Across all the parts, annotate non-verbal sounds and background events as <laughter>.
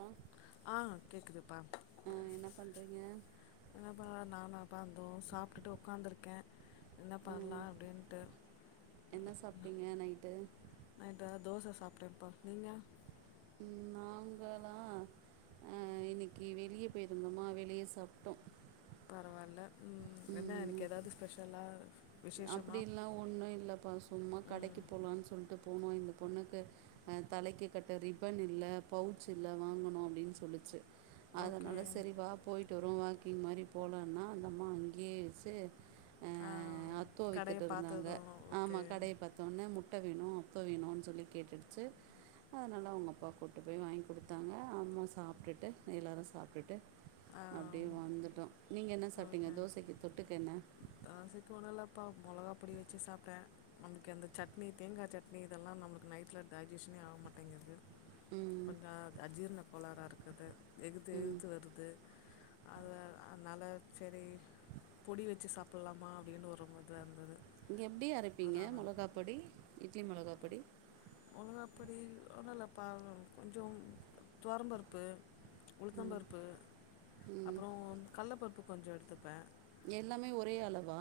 ஆ ஆ கேக்குதுப்பா ஆ என்ன பண்றீங்க என்ன பா நானாப்பா இதோ சாப்டுட்டு ஒட்காந்திருக்கே என்ன பண்ணலா ம் அப்டின்னுட்டு என்ன சாப்டீங்க நைட்டு நைட்டா தோச சாப்டேபா நீங்க ம் நாங்களா ஆ இன்னைக்கி வெளியே போயிருந்தோமா வெளிய சாப்டோ பரவால்ல ம் என்ன இனைக்கு எதாவ்து ஸ்பெஷலா விசேஷமா அப்டிலா ஒன்னூ இல்லப்பா சும்மா கடைக்கு ம் போலான் சொல்ட்டு போனோ இந்த பொண்ணுக்கு அ தலைக்கு கட்ட ரிபன் இல்ல பவுச் இல்ல வாங்கணு அப்டின் சொல்லிச்சு ஓகே அதனால செரி வா போயி்ட்டு வருவோ வாக்கிங் மாரி போலன்னா அந்தம்மா அங்கேயே வெச்சு அ ஆ கடைய தோவித்துட்டுருந்தாங்க பாத்தது ஆமா ஓகே கடைய பாத் தோனே முட்ட வேனு முட்ட வேணுனு சொல்லி கேட்டுடுச்சு அதனால அவங்க அப்பா கூட்டு போய் வாங்கி் குடுத்தாங்க அம்மா சாப்ட்டுட்டு எல்லாரு சாப்ட்டுட்டு ஆ அப்டியே வந்துட்டோ நீங்க என்ன சாப்ட்டீங்க ஓகே தோசைக்கு தொட்டுக்கென்ன தோசைக்கு ஒனுல்லப்பா மொளகா பொடி வச்சு சாப்ட்டே நமக்கு எந்த சட்னி தேங்கா சட்னி இதெல்லா நமக்கு நைட்ல டைஜீஷனே ஆக மாட்டேங்குது ம் கொஞ்ச அஜீர்ண இருக்குது எகுத்து ம் எதுத்து வருது அல அதுனால செரி பொடி வச்சு சாப்புல்லாமா அப்டின்னு ஒரு மது அருந்துது இங்க எப்டி அரைப்பீங்க மொளகா பொடி இட்லி மொளகா பொடி மொளகாப்பொடி ஒன்னு இல்லப்பாவ் கொஞ்சோ துவாரம்பருப்பு உளுத்தம் ம் பருப்பு ம் அப்பறோ கல்ல பருப்பு கொஞ்சோ எடுத்துப்பே எல்லாமே ஒரே அளவா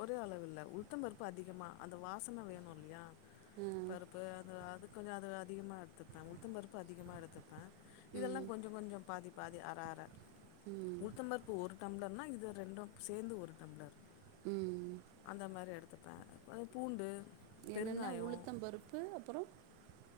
ஒரே அளவில்ல உளுத்த பருப்பு அதிகமா அந்த வாசன வேணு இல்லையா ஆ, பருப்பு அந்த அது கொஞ்சோ அது அதிகமா எடுத்துப்பே உளுத்தம் பருப்பு அதிகமா எடுத்துப் ப இதெல்லா ம் கொஞ்சொ கொஞ்சொ பாதி பாதி அர அர ம் உளுத்தம் பருப்பு ஒரு டம்ளர்னா இது ரெண்டும் சேந்து ஒரு டம்ளர் ம் அந்த மாரி எடுத்துப்ப பய் பூண்டு என்னென்ன உளுத்தம் பருப்பு அப்பறோ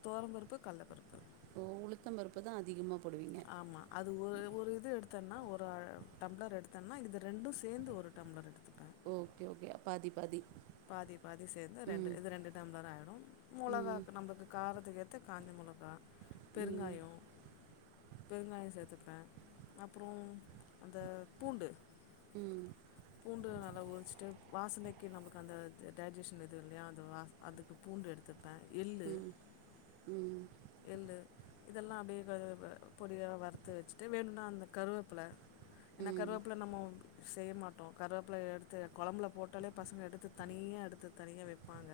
தோரம்பருப்பு கல்லபருப்பு ஓ உளுத்தம் பருப்பு தா அதிகமா போடுவீங்க ஆமா அது ஒய ஒரு இது எடுத்தன்னா ஒரு ‌அ டம்ளர் எடுத்தன்னா இது ரெண்டூ சேந்து ஒரு டம்ளர் எடுத்துப்ப ஓக்கே ஓகயா பாதி பாதி பாதி பாதி சேந்து ரெண்டு ம் இது ரெண்டு டம்ளர் ஆயிடும் ம் மொளகாக்கு நம்பக்கு காரதுக்கேத்த காஞ்ச மொளகா ம் பெருங்காயோ பெருங்காயோ சேத்துப்ப அப்புறோ அந்த பூண்டு ம் பூண்டு நல்லா ஒரு ஸ்டெப் வாசனைக்கு நமக்கு அந்த இது டைஜீஷன் எதுவு இல்லையா அது வா அதுக்கு பூண்டு எடுத்து ப்ப எள்ளு ம் எள்ளு இதெல்லா அப்டியே பெரத ப பொடியா வறுத்து வச்சுட்டு வேணுனா அந்த கருவேப்ல ம் ஏனா ம் கருவேப்புல நம்மோ செய்ய மாட் டோ கருவேப்பில எடுத்து கொழம்புல போட்டாலே பசங்க எடுத்து தனியா எடுத்து தனியா வைப்பாங்க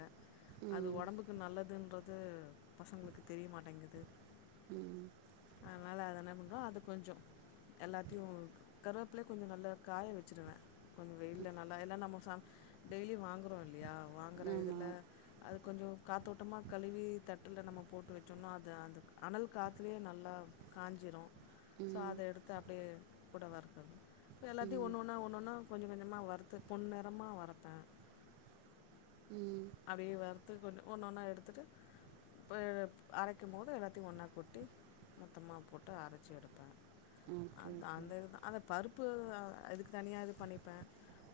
அது ம் ஒடம்புக்கு நல்லதுன்றது பசங்களுக்கு தெரியமாட்டேங்குது ம் அதுனால அது என்ன பண்றோ அது கொஞ்சம் எல்லாத்தையு கருவேப்புலய கொஞ்சொ நல்லா காய வச்சிருவ கொஞ்சொ வெயில்ல நல்லா எல்லா நம்ம ஃபம் டெய்லி வாங்குறோ இல்லையா வாங்குற இதுல ஆமாம் அது கொஞ்சொ காத்தோட்டமா கழுவி தட்டுல நம்ம போட்டு வச்சோன்னா அது அந்த அனல் காத்துலே நல்லா காஞ்சிரும் சோ ம் அத எடுத்து அப்டியே கூட வறக்கறது எல்லாத்தையும் ம் ஒன்னு ஒன்னா ஒண்ணு ஒன்னா கொஞ்ச கொஞ்சமா வறுத்து பொன் நிறமா வரப்பே ம் அப்டே வறுத்து கொஞ்ச ஒன்னு ஒன்னா எடுத்துட்டு போயிரப் அரைக்கமோது எல்லாத்தையும் ஒன்னா கொட்டி மொத்தமா போட்டு அரைச்சி எடுப்பே ஓகே அதா ஓகே அந்த இதுதா அந்த பருப்பு அதுக்கு தனியா இது பண்ணிப்பே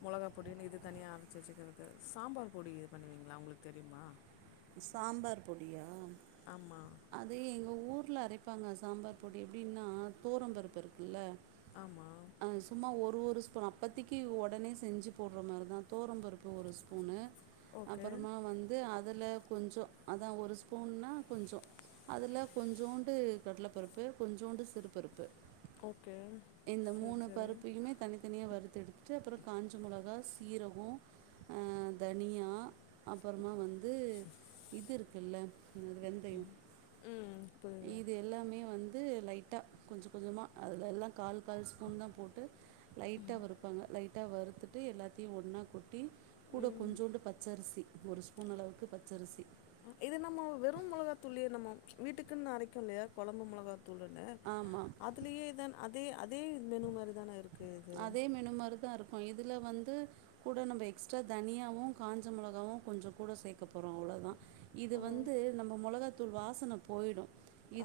மொளகா பொடினு இது தனியா அரைச்சி வச்சிக்கிறது சாம்பார் பொடி உங்கள அவுங்களுக்கு தெரியுமா சாம்பார் பொடியா ஆமா அது எங்க ஊர்ல அரைப்பாங்க சாம்பார் பொடி எப்டின்னா தோரம் பருப்பு இருக்கில்ல ஆமா அது சும்மா ஒரு ஒரு ஸ்பூன் அப்போத்தைக்கு ஒடனே செஞ்சி போடற மாரி தா தோரம்பருப்பு ஒரு ஸ்பூனு ஓகே அப்புறமா வந்து அதுல கொஞ்சோ அதா ஒரு ஸ்பூன்ன்னா கொஞ்சோ அதுல கொஞ்சோண்டு கடல பருப்பு கொஞ்சோண்டு சிறு பருப்பு ஓகே இந்த சரி மூணு சரி பருப்பையுமே தனித்தனியா வறுத்து எடுத்துட்டு அப்புறம் காஞ்ச மொளகா சீரகம் ஆ தனியா அப்புறமா வந்து இது இருக்குல்ல என்னாது வெந்தயம் ம் பு இது எல்லாமே வந்து லைட்டா கொஞ்ச கொஞ்சமா அதுல எல்லா கால் கால் ஸ்பூன் தா போட்டு லைட்டா வறுப்பாங்க லைட்டா வறுத்துட்டு எல்லாத்தையும் ஒன்னா கொட்டி கூட கொஞ்சோண்டு பச்சரிசி ஒரு ஸ்புன் அளவுக்கு பச்சரிசி இது நம்ம வெறும் மொளகா தூள்யே நம்ம வீட்டுக்குன் அரைக்கும் இல்லையா கொழம்பு மொளகா தூளுன்னு ஆமா அதுலயே இதான் அதே அதே மெனு மாரி தான இருக் அதே மெனு மாரி தா இருக்கும் இதுல வந்து கூட நம்ப எக்ஸ்ட்ரா தனியாவும் காஞ்ச மிளகாவும் கொஞ்சம் கூட சேக்க போறோம் அவ்ளோதா இது ஓ வந்து நம்ப மொளகத்தூள் வாசன போயிடும்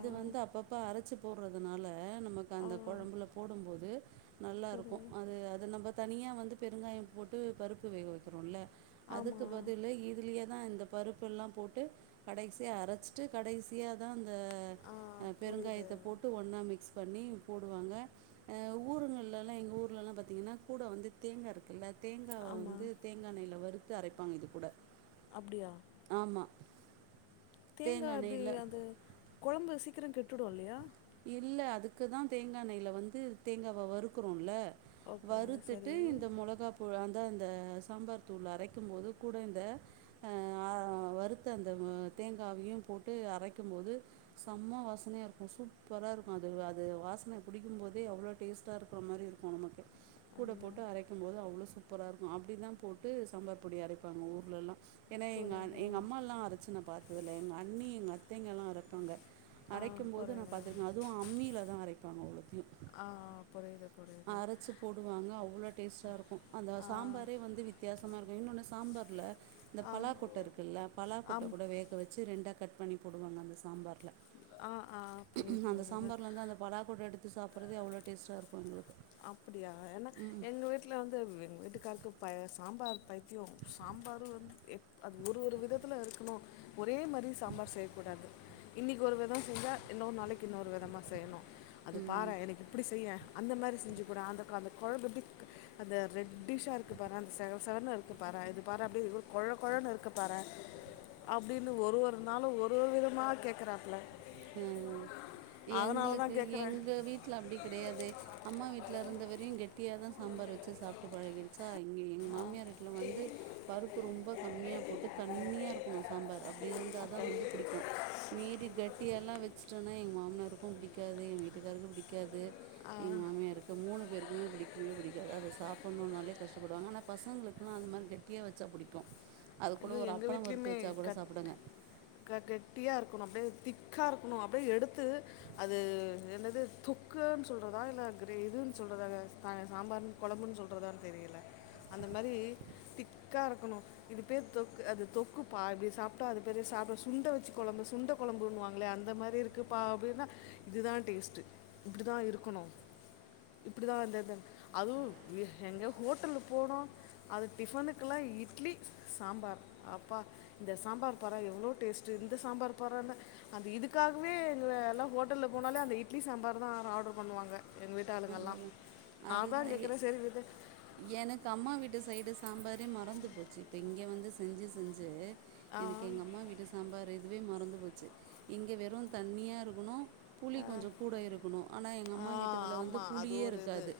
ஆ வந்து அப்பப்ப அரைச்சி போடறதுனால நமக்கு ஆ அந்த கொழம்புல போடும்போது நல்லா புரி இருக்கும் அது அத நம்ப தனியா வந்து பெருங்காயம் போட்டு பருப்பு வேக வக்கிறோம் இல்ல அதுக்கு ஆமாம் பதிலு இதுலியே தான் இந்த பருப்பு எல்லாம் போட்டு கடைசியா அரைச்சிட்டு கடைசியா தா அந்த ஆ பெருங்காயத்த போட்டு ஒன்னா மிக்ஸ் பண்ணி போடுவாங்க ஆ ஊருங்கள்லலா எங்க ஊர்லல்லாம் பாத்தீங்கன்னா கூட வந்து தேங்கா இருக்குல்ல தேங்கா ஆமா வந்து தேங்கா எண்ணையில வறுத்து அரைப்பாங்க இது கூட அப்டியா ஆமா தேங்கா எப்டி அது கொழம்பு சீக்கிரம் கெட்டுடும் இல்லையா இல்ல அதுக்கு தா தேங்கா எண்ணையில வந்து தேங்காவ வறுக்கிறோமில்ல ஓகே வறுத்துட்டு சரி இந்த மொளகா கூழ அந்த அந்த சாம்பார் தூள் அரைக்கும் போது கூட இந்த அ வறுத்த அந்த தேங்காவையு போட்டு அரைக்கும்போது சம்ம வாச வாசனையா இருக்கு சூப்பரா இருக்கு அது அது வாசனை பிடிக்கும்போதே அவ்ளோ டேஸ்ட்டா இருக்கிற மாரி இருக்கு நமக்கு கூட‌ அந்த போட்டு அரைக்கும் போது அவ்ளோ சூப்பரா இருக்கு அப்டி தா போட்டு சாம்பார் பொடி அரைப்பாங்க ஊர்லலா ஏனா எங்க புரியுது எங்க அம்மாலா அரைச்சு நா பாத்ததில்ல எங்க அண்ணி எங்க அத்தைங்கலா அரைப்பாங்கா ஆ அரைக்கும் போது நா புரியுது பாத்திருக்கே அதுவு அம்மில தா அரைப்பாங்க அவ்ளோத்தையு புரிது புரி அரச்சு போடுவாங்க அவ்ளோ டேஸ்டா இருக்கு அந்த ஆ சாம்பாரே வந்து வித் வித்தியாசமா இருக்கு இன்னொன்னு சாம்பார்ல இந்த ஆ பலாகொட்ட இருக்குல்ல பலாகொட்ட ஆம் கூட வேக வச்சு ரெண்டா கட் பண்ணி போடுவாங்க அந்த சாம்பார்ல ஆ ஆ புரியுது அந்த புரியுது சாம்பார்ல இருந்து அந்த பலாகொட்ட எடுத்து சாப்பறதே அவ்ளோ டேஸ்டா இருக்குங்க அப்டியா ஏனா எங்க வீட்ல வந்து எங்க வீட்டுக்காருக்கு ப சாம்பார் பைத்தியோ சாம்பரு வந்து எ அது ஒரு ஒரு விதத்துல இருக்கணு ஒரே மாரி சாம்பார் செய்ய கூடாது இன்னைக்கு ஒரு வெதோ செஞ்சா இன்னொரு நாளைக்கு இன்னொரு விதமா செய்யணு அது பாற ம் எனக்கு இப்டி செய்ய அந்த மாரி செஞ்சு குட அந்த அந்த கொழம்ப எப்டி அந்த ரெட்டிஷா இருக்கு பாற அந்த செவ செவ னு இருக்கு பாற இது பாற கொழ கொழ னு இருக்கு பாற அப்டினு ஒரு ஒரு நாளு ஒரு ஒரு விதமா கேக்குறாப்ல ஆ தா எங்களுக்கு கேக்குறே எங்க வீட்ல அப்டி கெடையாதே அம்மா வீட்ல இருந்தவரையு கெட்டியாதா சாம்பார் வச்சு சாப்ட்டு பழகிடுச்சா இங்க எங்க மாமியார் வீட்ல வந்து பருப்பு ரொம்ப கம்மியா போட்டு தண்ணியா இருக்கணு சாம்பார் அப்டி இருந்தாதா வந்து புடிக்கு மீறி கட்டியலா வச்சுட்டோனா எங்க மாமனாருக்கு புடிக்காது எங்க வீட்டுக்காருக்கு புடிக்காது எங்க மாமியாருக்கு மூணு பேருக்குமே புடிக்கவே புடிக்காது அத சாப்புணுனாலே கஷ்டப்படுவாங்க ஆனா பசங்களுக்குலா அந்த மாரி கெட்டியா வைச்சா புடிக்கு அது கூட ஐயோ ஒரு எங்கள் அப்பளம் வறுத்து வீட்லேயுமே வைச்சா கூட கட் சாப்டுங்க க கெட்டியா இருக்கணு அப்டியே திக்கா இருக்கணு அப்டியே எடுத்து அது என்னது தொக்குன் சொல்றதா இல்ல கிரே இதுன் சொல்றதா சாம்பார் கொழம்புன் சொல்றதான் தெரியல அந்த மாரி திக்கா இருக்கணு இது பேர் தொக் அது தொக்கு பாதி சாப்ட்டா அது பெரிய சாப்ட சுண்ட வச்சு கொழம்பு சுண்ட கொழம்புண்ணுவாங்களே அந்த மாரி இருக் க்குபா அப்டினா இதுதா டேஸ்ட் இப்டிதா இருக்கணு இப்படிதா வந்தத அதுவு எங்க ஹோட்டலு போனோ அது டிஃபனுக்குல்லா இட்லி சாம்பார் அப்பா இந்த சாம்பார் பாற எவ்ளோ டேஸ்ட் இந்த சாம்பார் பாறன்ன அந்த இதுக்காகவே எங்க எல்லா ஹோட்டல்ல போனாலே அந்த இட்லி சாம்பார் தா ஆர்டர் பண்ணுவாங்க எங்க வீட்டு ஆளுங்கல்லா அதுதான் நா தா அதுதான் கேக்குற எ சரி விடு எனக்கு அம்மா வீட்டு சைடு சாம்பாரே மறந்து போச்சு இப்ப இங்க வந்து செஞ்சு செஞ்சு ஆ எனக்கு எங்க அம்மா வீட்டு சாம்பார் இதுவே மறந்து போச்சு இங்க வெறு தண்ணியா இருக்கணு புளி கொஞ்ச கூட இருக்கணு ஆனா எங்க ஆ அம்மா வீட்டுதுல வந் து புளியே இருக்காது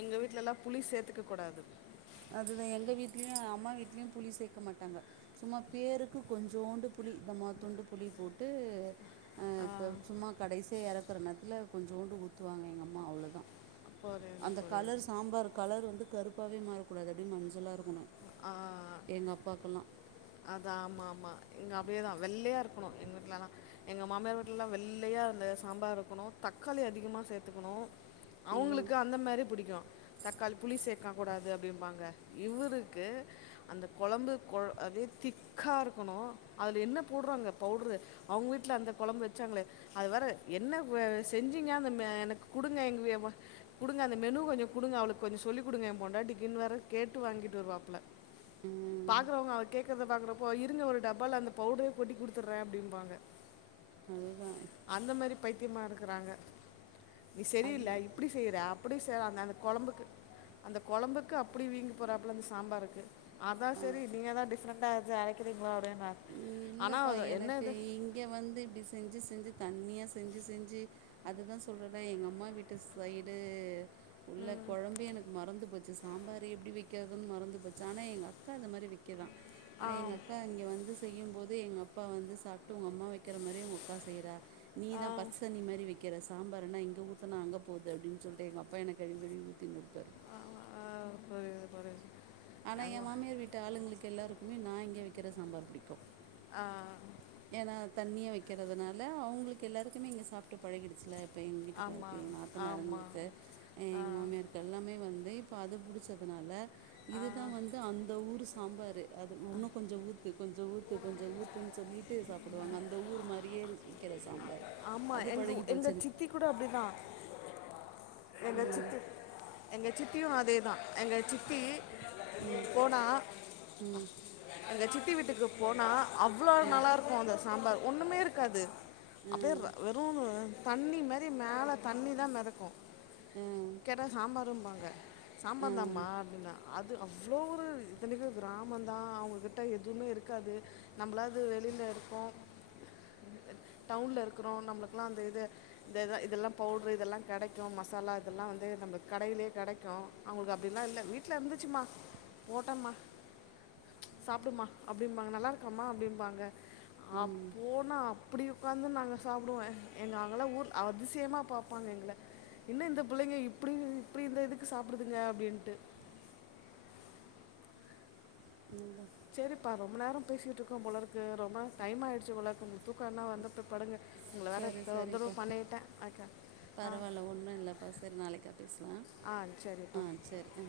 எங்க வீட்லல்லா புளி சேத்துக்க கூடாது அதுதா எங்க வீட்லயு அம்மா வீட்லயு புளி சேக்க மாட்டாங்க சும்மா பேருக்கு கொஞ்சோண்டு புளி தம்மாதுண்டு புளி போட்டு அ சும்மா கடேசியா எறக்குற நேரத்துல கொஞ்சோண்டு ஊத்துவாங்க எங்க அம்மா அவ்ளோதா அப்போ ஒரு இது அந்த ஒரு கலர் சாம்பார் கலர் வந்து கருப்பாவே மாறக்கூடாது அப்டி மஞ்சளா இருக்கணு எங்க அப்பாக்கெல்லா அத ஆமா ஆமா இங்க அப்டியேதா வெள்ளையா இருக்கணு எங்க வீட்லல்லா எங்க மாமியார் வீட்லல்லா வெள்ளையா அந்த சாம்பார் இருக்கணு தக்காளி அதிகமா சேத்துக்கணு அதான் அவுங்களுக்கு அந்த மாதிரி பிடிக்கும் தக்காளி புளி சேக்க கூடாது அப்டிம்பாங்க இவரு க்கு அந்த கொழம்பு அதே திக்காருக்கணு அதுல என்ன போடுறாங்க பவுடரு அவுங்க வீட்ல அந்த கொழம்பு வச்சாங்ளே அது வேற என்ன வ செஞ்சீங்கா அ ம எனக்கு குடுங்க எங்க வ குடுங்க அந்த மெனு கொஞ்சோ குடுங்க அவளுக்கு கொஞ்சோ சொல்லி குடுங்க என் பொண்டாட்டிக்குனு வேற கேட்டு வாங்கிட்டு வருவா ம் பாக்குறவங்க கேக் இருக்கறத பாக்றப்போ இருங்க ஒரு டபால அந்த பவுடர கொட்டி குடுத்துடுறே அப்டிம்பாங்க அதுதான் அந்த மாரி பைத்தியமாருக்கறாங்க நீ சரியில்ல அதுதான் இப்டி செய்ற அப்டி செய்ற அந்த அந்த கொழம்புக்கு அந்த கொழம்புக்கு அப்டி வீங்கி போறாப்புல மிஸ் சாம்பாருக்கு அதா அப் செரி நீங்க தா டிஃப்ரெண்டா எதோ அரைக்கிறீங்ளா அப்டினு நெ இல்லப்பா எனக்கு இங்க வந்து இப்டி செஞ்சி செஞ்சி தண்ணியா செஞ்சி செஞ்சி அதுதா சொல்றேல எங்க அம்மா வீட்டு சைடு உள்ள கொழம்பு எனக்கு மறந்து போச்சு சாம்பார் எப்டி வக்கிறதுன்னு மறந்து போச்சு ஆனா எங்க அக்கா அது மாரி வக்கிதா ஆ எங்க அக்கா இங்கே வந்து செய்யும்போது எங்க அப்பா வந்து சாப்ட்டு ஒங்க அம்மா வக்கிற மாரி ஒங்க அக்கா செய்றா ஆ நீதா பச்ச தண்ணி மாரி வைக்கிற சாம்பார்ன்னா இங்க ஊத்னா அங்க போகு அப்டின்னு சொல்ட்டு எங்க அப்பா என்ன கழுவி கழுவி ஊத்தினுருப்பாரு ஆ, <unintelligible> ஆனா ஏ ஆமா. மாமியார் வீட்டு ஆளுங்களுக்கு எல்லாருக்குமே நா இங்கே வைக்குற சாம்பார் புடிக்கு ஆ ஏனா தண்ணியா வைக்கிறதுனால அவுங்ளுக்கு எல்லாருக்குமே இங்கே சாப்ட்டு பழகிடுச்சில இப்ப எங்க வீட்டுக்காருக்கு ஏ ஆமாம் ஆமாம் நாத்தனருங்களுக்கு ஆ எங்க மாமியாருக்கு க்க எல்லாமே வந்து இப்போ அது புடிச்சதுனால இது தா வந்து அந்த ஊரு சாம்பாரு அது இன்னு கொஞ்சொ ஊத்து கொஞ்சொ ஊத்து கொஞ்சொ ஊத் துனு சொல்லிட்டு சாப்டுவாங்க அந்த ஊரு மாரியே வக்கிற சாம்பாரு ஆமா எங்கு எங்க சித்தி கூட அப்டிதா எங்க ம் சித்தி எங்க சித்தியு அதேதா எங்க சித்தி ம் போனா ம் எங்க சித்தி வீட்டுக்கு போனா அவ்ளோ ம் நல்லாருக்கு அந்த சாம்பார் ஒன்னுமேருக்காது ஆ அப்டியே ர வெறு தண்ணி மாரி மேல தண்ணி தா மெதக்கு ஆ கேட்டா சாம்பாரும்பாங்க ஆ சாம்பார் தாமா அப்டின்னா அது அவ்ளோ ஒரு இத்தனக்கு கிராமந்தா அவுங்ககிட்ட எதுமேருக்காது நம்லாது வெளிலருப்போ டவுன்லருக்குறோ நம்ளுக்கெலா அந்த இத இந்த இத இதெல்லா பவுடரு இதெல்லா கெடைக்கு மசாலா இதெல்லா வந்து நம்ம கடைலே கெடைக்கு அவுங்களுக்கு அப்டிலா இல்ல வீட்லருந்துச்சுமா போட்டேம்மா சாப்டுமா அப்டிம்பாங்க நல்லா இருக்காமா அப்டிம்பாங்க ம் ம். அப்போ நா அப்டி ஒக்காந்து நாங்க சாப்டுவோ எங்க அங்கல்ல ஊர் அதிசயமா பாப்பாங்க எங்கள என்ன இந்த புள்ளைங்க இப்டி இப்டி இந்த இதுக்கு சாப்டுதுங்க அப்டின்ட்டு <unintelligible> சேரிப்பா ரொம்ப நேரொ பேசிட்ருக்கோ போலருக்கு ரொம்ப டைம் ஆயிடுச்சு போலர்க்கு தூக்கம் எதுன்னா வந்து போய் படுங்க ஒங்கள வேற தொந்தரவு பண்ணிட்டே அக்கா பரவால்ல ஒன்னு இல்லப்பா செரி நாளைக்கா பேசலா ஆ ஆ சரிப்பா சேரி ஆ